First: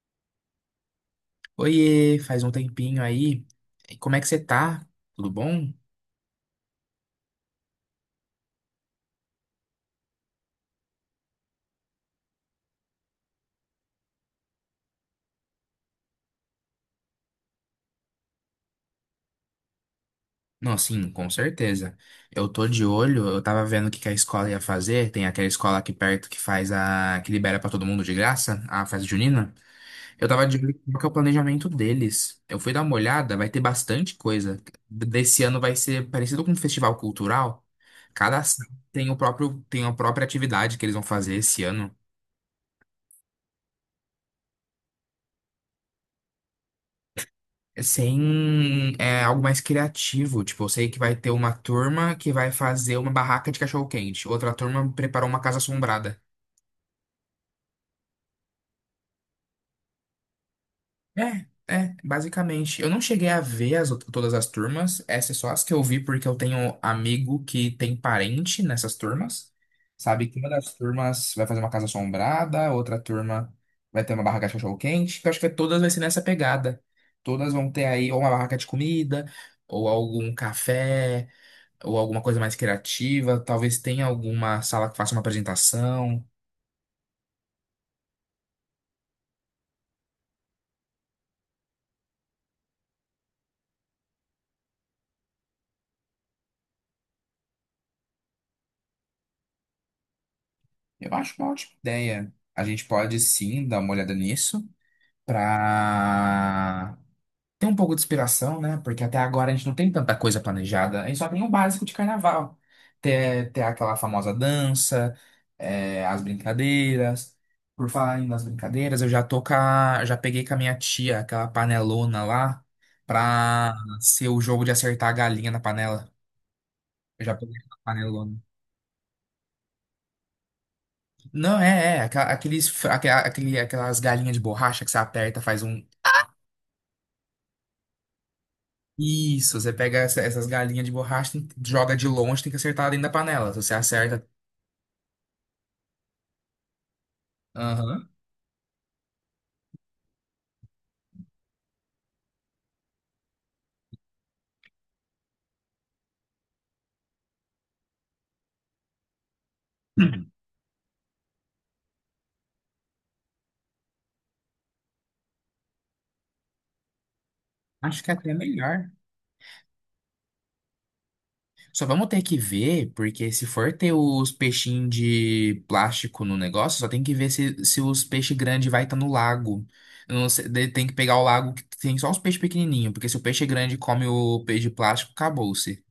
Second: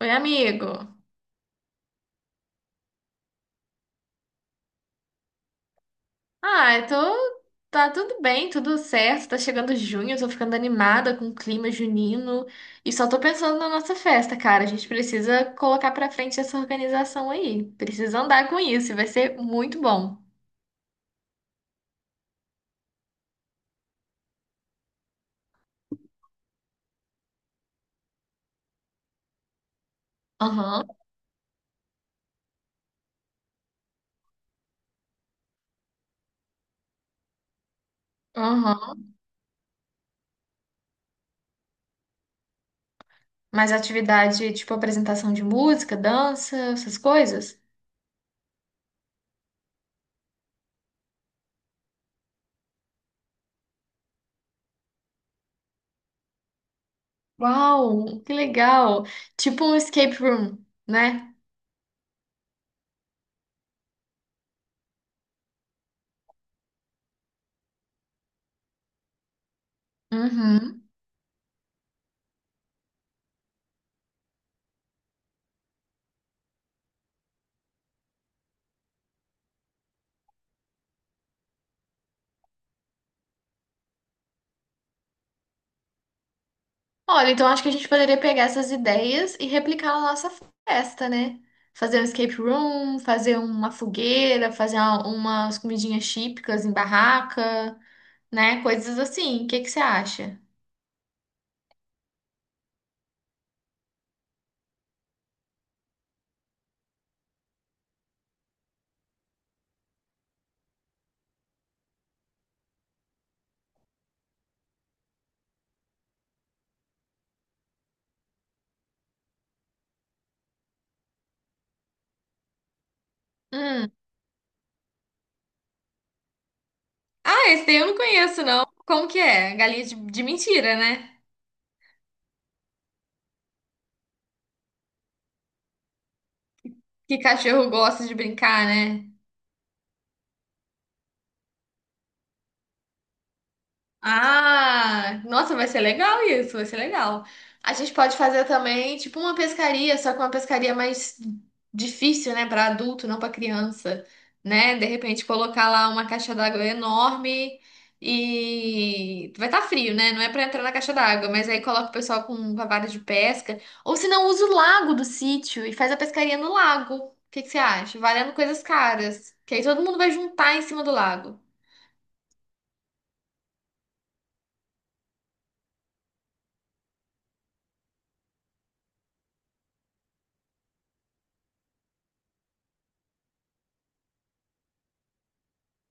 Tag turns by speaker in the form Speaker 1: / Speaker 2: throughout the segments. Speaker 1: Oi, amigo.
Speaker 2: Oiê, faz um tempinho aí. E como é que você tá? Tudo bom?
Speaker 1: Ah, eu tô. Tá tudo bem, tudo certo. Tá chegando junho, eu tô ficando animada com o clima junino. E só tô pensando na nossa festa, cara. A gente precisa colocar pra frente essa organização aí. Precisa andar com isso, e vai ser muito bom.
Speaker 2: Não, sim, com certeza. Eu tô de olho, eu tava vendo o que que a escola ia fazer. Tem aquela escola aqui perto que que libera pra todo mundo de graça, a festa junina. Eu tava de olho
Speaker 1: Aham,
Speaker 2: qual que é o planejamento deles. Eu fui dar uma olhada, vai ter bastante coisa. Desse ano vai ser parecido com um festival cultural. Cada sala
Speaker 1: aham.
Speaker 2: tem o tem a própria atividade que eles vão fazer esse ano.
Speaker 1: Mas atividade tipo apresentação de música, dança, essas coisas?
Speaker 2: Sem é, Algo mais criativo. Tipo, eu sei que vai ter uma turma que vai fazer uma barraca de cachorro-quente, outra turma preparou uma casa assombrada.
Speaker 1: Uau, que legal! Tipo um escape room, né?
Speaker 2: É, é, basicamente. Eu não cheguei a ver todas as turmas, essas só as que eu vi porque eu tenho amigo que tem parente nessas turmas. Sabe que uma das
Speaker 1: Uhum.
Speaker 2: turmas vai fazer uma casa assombrada, outra turma vai ter uma barraca de cachorro-quente. Que Eu acho que todas vai ser nessa pegada. Todas vão ter aí ou uma barraca de comida, ou algum café, ou alguma coisa mais criativa, talvez tenha alguma sala que faça uma apresentação.
Speaker 1: Olha, então acho que a gente poderia pegar essas ideias e replicar na nossa festa, né? Fazer um escape room, fazer uma fogueira, fazer umas comidinhas típicas em barraca, né? Coisas assim. O que que você acha?
Speaker 2: Eu acho uma ótima ideia. A gente pode sim dar uma olhada nisso para ter um pouco de inspiração, né? Porque até agora a gente não tem tanta coisa planejada, a gente só tem o básico de carnaval. Ter aquela famosa dança, as brincadeiras. Por falar ainda nas brincadeiras, eu já tô com a- já peguei com a minha tia aquela panelona lá pra
Speaker 1: Hum.
Speaker 2: ser o jogo de acertar a galinha na panela. Eu já
Speaker 1: Ah,
Speaker 2: peguei
Speaker 1: esse
Speaker 2: aquela
Speaker 1: daí eu não
Speaker 2: panelona.
Speaker 1: conheço, não. Como que é? Galinha de mentira, né?
Speaker 2: Não, é, é. Aqua- Aqueles, aquelas galinhas de borracha que você aperta, faz um.
Speaker 1: Que cachorro gosta de brincar, né?
Speaker 2: Isso, essas galinhas de borracha, joga de longe, tem que acertar dentro da panela. Se você acerta.
Speaker 1: Ah, nossa, vai ser legal isso, vai ser legal. A gente
Speaker 2: Aham.
Speaker 1: pode fazer também, tipo, uma pescaria, só que uma pescaria mais difícil, né, para adulto, não para criança, né? De repente colocar lá uma caixa d'água enorme e vai estar frio, né? Não é para entrar na caixa d'água, mas aí coloca o pessoal com a vara de pesca, ou se não, usa o lago do sítio e faz a pescaria no lago. O que que você acha?
Speaker 2: Acho que é até
Speaker 1: Valendo coisas
Speaker 2: melhor.
Speaker 1: caras, que aí todo mundo vai juntar em cima do lago.
Speaker 2: Só vamos ter que ver, porque se for ter os peixinhos de plástico no negócio, só tem que ver se os peixes grandes vai estar no lago. Eu não sei, daí tem que pegar o lago que tem só os peixes pequenininhos, porque se o peixe grande come o peixe de plástico, acabou-se.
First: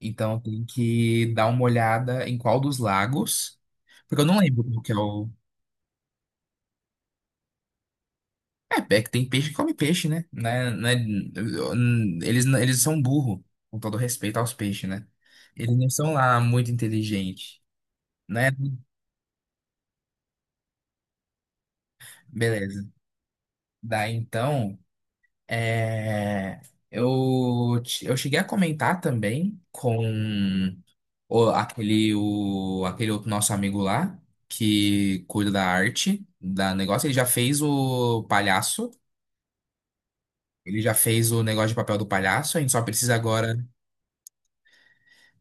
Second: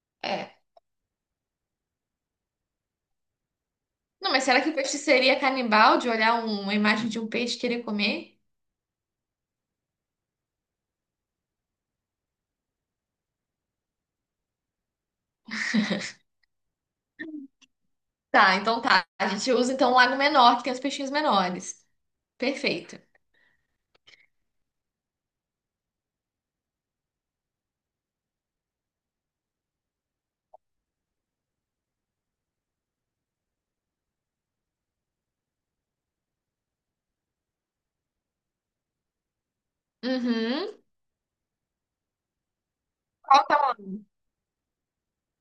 Speaker 2: Então
Speaker 1: É.
Speaker 2: tem que dar uma olhada em qual dos lagos. Porque eu
Speaker 1: Não,
Speaker 2: não
Speaker 1: mas será
Speaker 2: lembro
Speaker 1: que o
Speaker 2: qual que é
Speaker 1: peixe
Speaker 2: o.
Speaker 1: seria canibal de olhar uma imagem de um peixe e querer comer?
Speaker 2: É que tem peixe que come peixe, né? Né? Eles são burro, com todo respeito aos peixes, né? Eles não são lá muito inteligentes, né?
Speaker 1: Tá, então tá. A gente usa então um lago menor, que tem os peixinhos menores.
Speaker 2: Beleza.
Speaker 1: Perfeito.
Speaker 2: Daí então. É, eu cheguei a comentar também com aquele outro nosso amigo lá, que cuida da arte, da negócio. Ele já fez o palhaço,
Speaker 1: Uhum.
Speaker 2: ele já fez o negócio de papel do palhaço, a gente só precisa
Speaker 1: Qual o
Speaker 2: agora.
Speaker 1: tamanho?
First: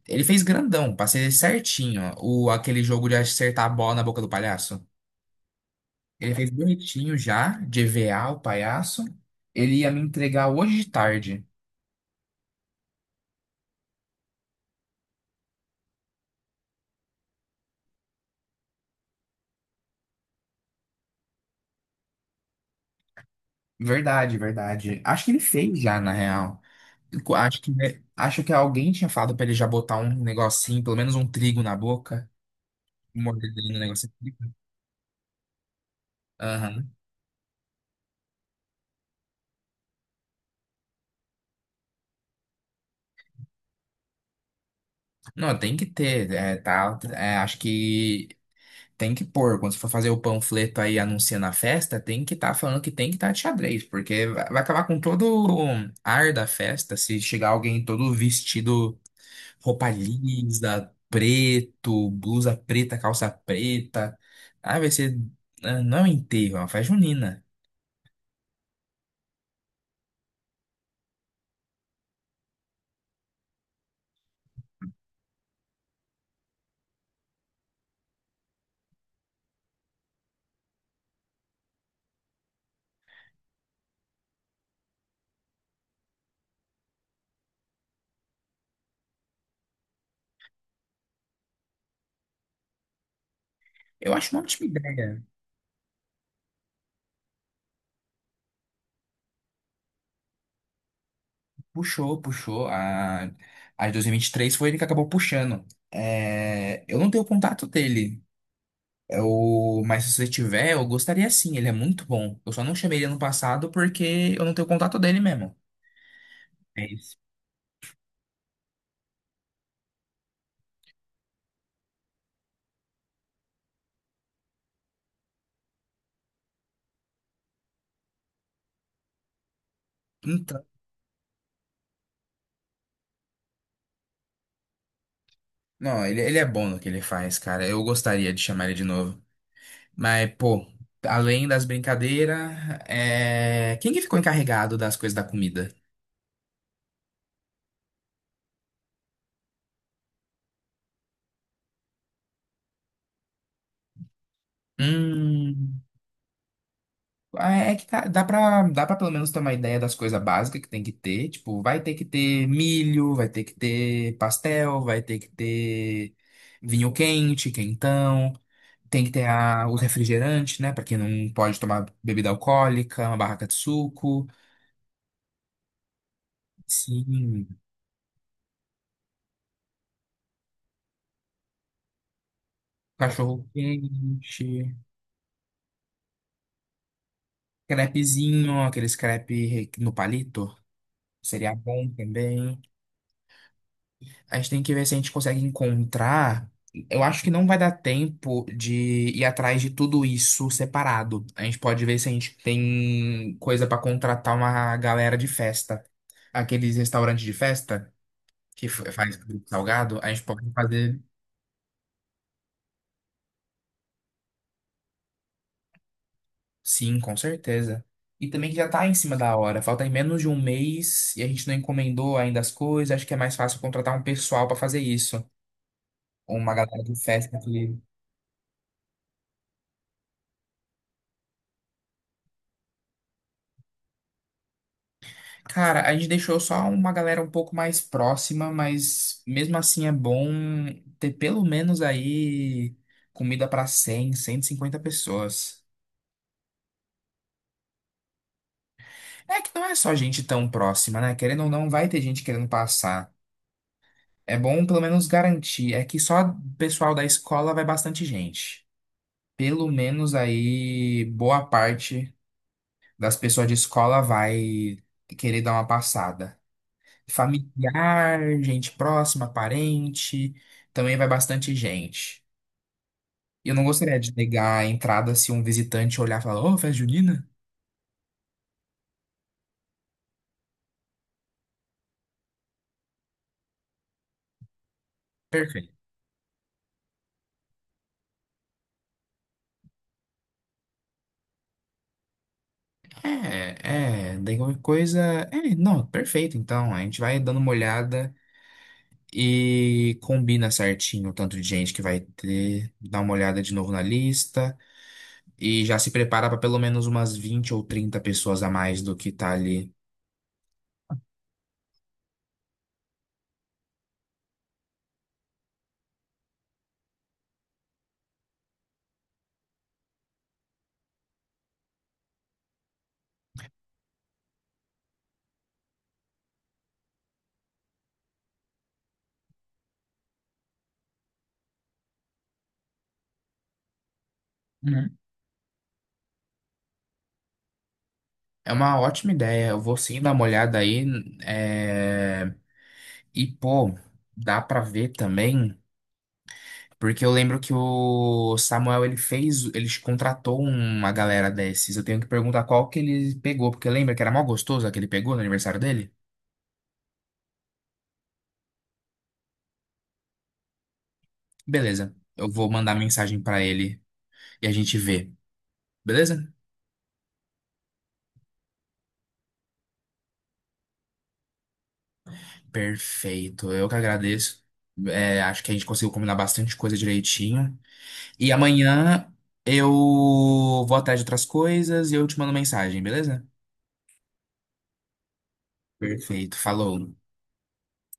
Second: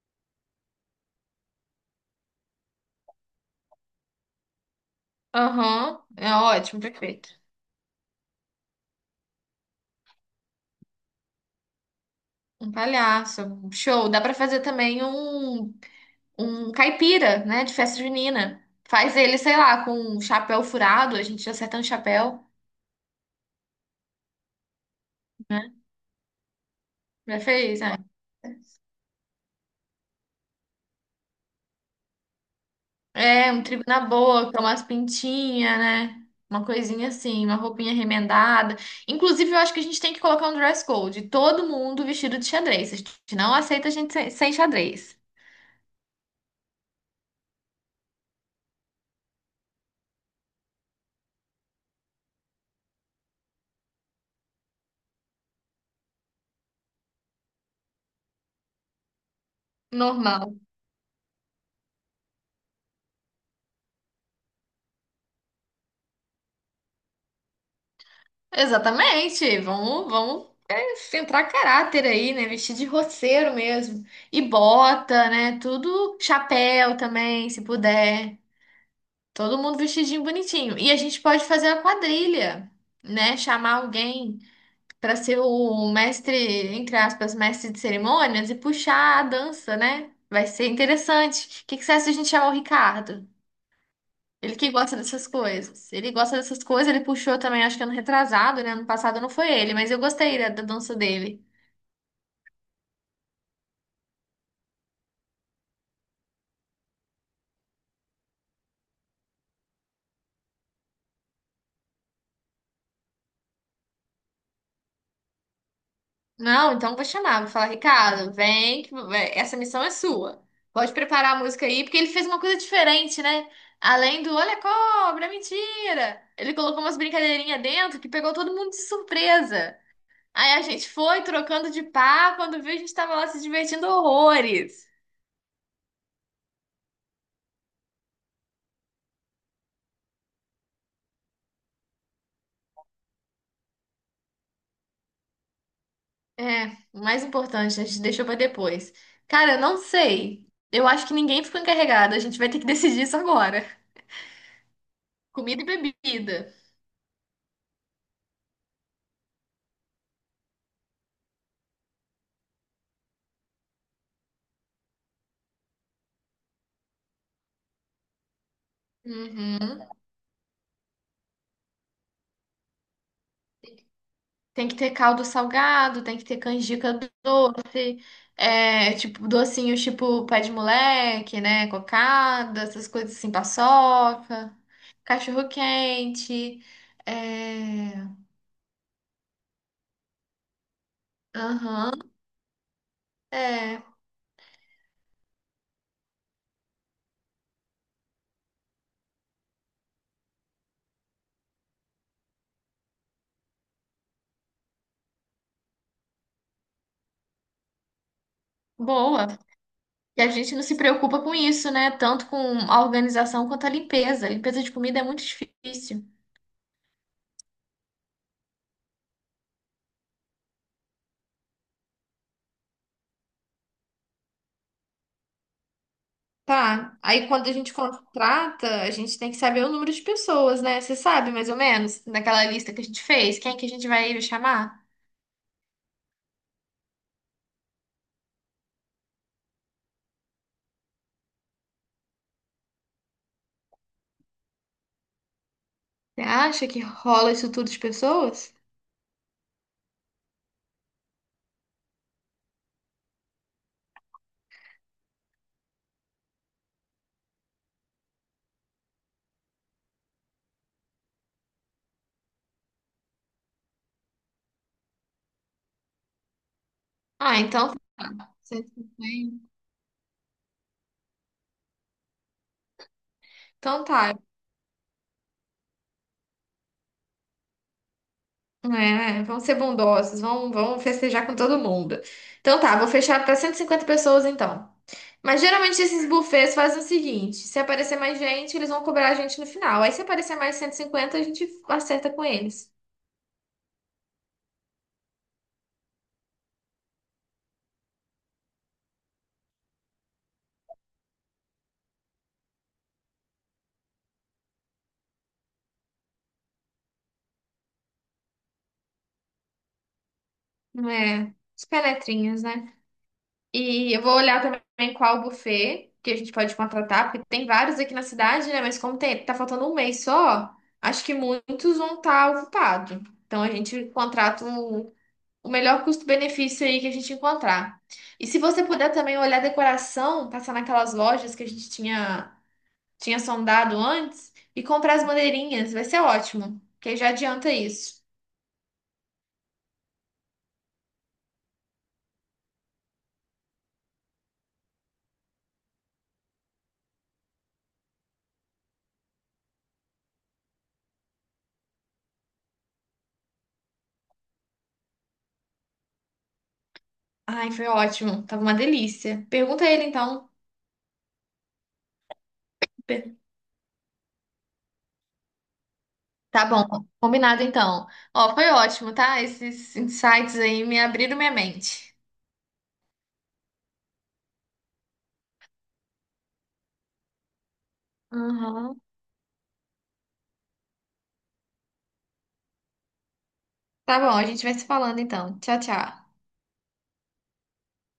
Speaker 2: Ele fez grandão, pra ser certinho, aquele jogo de acertar a bola na boca do palhaço.
Speaker 1: Aham. É
Speaker 2: Ele fez
Speaker 1: ótimo,
Speaker 2: bonitinho
Speaker 1: perfeito.
Speaker 2: já, de EVA o palhaço. Ele ia me entregar hoje de tarde.
Speaker 1: Um palhaço. Show. Dá pra fazer também um caipira, né? De festa junina. Faz ele, sei lá, com um chapéu furado. A gente acerta um chapéu,
Speaker 2: Verdade. Acho que ele
Speaker 1: né?
Speaker 2: fez já, na real. Co-
Speaker 1: Já
Speaker 2: Acho que,
Speaker 1: fez, né?
Speaker 2: acho que alguém tinha falado pra ele já botar um negocinho, pelo menos um trigo na boca,
Speaker 1: É,
Speaker 2: mordendo
Speaker 1: um
Speaker 2: ali no
Speaker 1: trigo na
Speaker 2: negocinho.
Speaker 1: boca, umas pintinhas, né? Uma
Speaker 2: Aham.
Speaker 1: coisinha assim, uma roupinha remendada. Inclusive, eu acho que a gente tem que colocar um dress code. Todo mundo vestido de xadrez. A gente não aceita a gente sem xadrez.
Speaker 2: Não, tem que ter, é, tá, é, acho que tem que pôr. Quando você for fazer o panfleto aí anunciando a festa, tem que estar falando que tem que estar de xadrez, porque vai acabar com todo o ar da festa se chegar alguém todo vestido. Roupa
Speaker 1: Normal.
Speaker 2: lisa, preto, blusa preta, calça preta. Ah, vai ser. Não é um enterro, é uma festa junina.
Speaker 1: Exatamente. Vamos é, centrar caráter aí, né? Vestir de roceiro mesmo. E bota, né? Tudo chapéu também, se puder. Todo mundo vestidinho bonitinho. E a gente pode fazer a quadrilha, né? Chamar alguém para ser o mestre, entre aspas, mestre de cerimônias e puxar a dança, né? Vai ser interessante. O que que você acha se a gente chamar o Ricardo?
Speaker 2: Eu acho uma
Speaker 1: Ele
Speaker 2: ótima
Speaker 1: que gosta
Speaker 2: ideia.
Speaker 1: dessas coisas. Ele gosta dessas coisas, ele puxou também, acho que ano retrasado, né? Ano passado não foi ele, mas eu gostei da dança dele.
Speaker 2: Puxou. A 2023 foi ele que acabou puxando. É, eu não tenho contato dele. Eu, mas se você tiver, eu gostaria sim. Ele é muito bom. Eu só não chamei ele ano passado porque eu não tenho contato dele mesmo.
Speaker 1: Não,
Speaker 2: É
Speaker 1: então eu vou
Speaker 2: isso.
Speaker 1: chamar, vou falar, Ricardo, vem, que essa missão é sua. Pode preparar a música aí, porque ele fez uma coisa diferente, né? Além do olha a cobra, mentira! Ele colocou umas brincadeirinhas dentro que pegou todo mundo de surpresa. Aí a
Speaker 2: Então,
Speaker 1: gente foi trocando de par, quando viu, a gente tava lá se divertindo horrores.
Speaker 2: não, ele é bom no que ele faz, cara. Eu gostaria de chamar ele de novo. Mas, pô, além das brincadeiras, quem que ficou encarregado das coisas da comida?
Speaker 1: É, o mais importante, a gente deixou pra depois. Cara, eu não sei. Eu acho que ninguém ficou encarregado. A gente vai ter que decidir isso agora. Comida e
Speaker 2: Hum.
Speaker 1: bebida.
Speaker 2: É que dá pra pelo menos ter uma ideia das coisas básicas que tem que ter. Tipo, vai ter que ter milho, vai ter que ter pastel, vai ter que ter vinho quente, quentão. Tem que ter o
Speaker 1: Uhum.
Speaker 2: refrigerante, né? Pra quem não pode tomar bebida alcoólica, uma barraca de suco.
Speaker 1: Tem que ter caldo salgado, tem que ter canjica
Speaker 2: Sim,
Speaker 1: doce, é, tipo, docinhos tipo pé de moleque, né? Cocada, essas coisas assim,
Speaker 2: cachorro
Speaker 1: paçoca,
Speaker 2: quente.
Speaker 1: cachorro quente. É.
Speaker 2: Crepezinho, aqueles crepe no palito, seria bom
Speaker 1: Aham.
Speaker 2: também.
Speaker 1: É.
Speaker 2: A gente tem que ver se a gente consegue encontrar. Eu acho que não vai dar tempo de ir atrás de tudo isso separado. A gente pode ver se a gente tem coisa pra contratar uma galera de festa. Aqueles restaurantes de festa que faz
Speaker 1: Boa.
Speaker 2: produto salgado, a
Speaker 1: E
Speaker 2: gente
Speaker 1: a
Speaker 2: pode
Speaker 1: gente não se
Speaker 2: fazer
Speaker 1: preocupa com isso, né? Tanto com a organização quanto a limpeza. A limpeza de comida é muito difícil.
Speaker 2: sim, com certeza. E também que já tá em cima da hora, falta em menos de um mês e a gente não encomendou ainda as coisas, acho que é mais fácil contratar um pessoal pra fazer isso. Uma galera do
Speaker 1: Tá. Aí
Speaker 2: Festa
Speaker 1: quando a gente
Speaker 2: que.
Speaker 1: contrata, a gente tem que saber o número de pessoas, né? Você sabe mais ou menos, naquela lista que a gente fez, quem é que a gente vai chamar?
Speaker 2: Cara, a gente deixou só uma galera um pouco mais próxima, mas mesmo assim é bom ter pelo menos aí comida pra 100, 150 pessoas.
Speaker 1: Você acha que rola isso tudo de pessoas?
Speaker 2: É que não é só gente tão próxima, né? Querendo ou não, vai ter gente querendo passar. É bom pelo menos garantir. É que só pessoal da escola vai bastante gente. Pelo menos aí boa parte das pessoas de escola vai querer dar uma passada.
Speaker 1: Ah, então tá.
Speaker 2: Familiar, gente próxima, parente, também vai bastante gente. Eu não
Speaker 1: Então
Speaker 2: gostaria de
Speaker 1: tá,
Speaker 2: negar a entrada se um visitante olhar e falar, ô, festa junina?
Speaker 1: é, vão ser bondosos, vão festejar com todo mundo. Então tá, vou fechar para 150 pessoas então. Mas
Speaker 2: Perfeito.
Speaker 1: geralmente esses buffets fazem o seguinte: se aparecer mais gente, eles vão cobrar a gente no final. Aí se aparecer mais 150 a gente acerta com eles.
Speaker 2: Daí qualquer coisa. É, não, perfeito. Então, a gente vai dando uma olhada e combina certinho o tanto de gente que vai ter, dá uma olhada de novo na lista e já se prepara para pelo menos umas 20 ou 30 pessoas a mais do que tá ali.
Speaker 1: Não é? Os penetrinhas, né? E eu vou olhar também qual buffet que a gente pode contratar, porque tem vários aqui na cidade, né? Mas como tem, tá faltando um mês só, acho que muitos vão estar ocupados. Então a gente contrata um o melhor custo-benefício aí que a gente encontrar. E se você puder também olhar a decoração, passar naquelas lojas que a gente tinha sondado antes e comprar as bandeirinhas, vai ser ótimo, que aí já adianta isso.
Speaker 2: É uma ótima ideia. Eu vou sim dar uma olhada aí. é, E, pô, dá pra ver também. Porque eu lembro que o Samuel, ele contratou uma galera desses. Eu tenho que perguntar qual que ele pegou, porque lembra que era mó gostoso a que ele pegou no aniversário dele?
Speaker 1: Ai, foi ótimo, tava uma delícia. Pergunta a ele então.
Speaker 2: Beleza. Eu vou mandar
Speaker 1: Per-
Speaker 2: mensagem pra ele e a gente vê. Beleza?
Speaker 1: Tá bom, combinado então. Ó, foi ótimo, tá? Esses insights aí me abriram minha mente.
Speaker 2: Perfeito. Eu que agradeço. É, acho que a gente conseguiu combinar bastante coisa direitinho. E
Speaker 1: Uhum.
Speaker 2: amanhã eu vou atrás de outras coisas e eu te mando mensagem, beleza?
Speaker 1: Tá bom, a gente vai se falando então. Tchau, tchau.
Speaker 2: Perfeito, falou.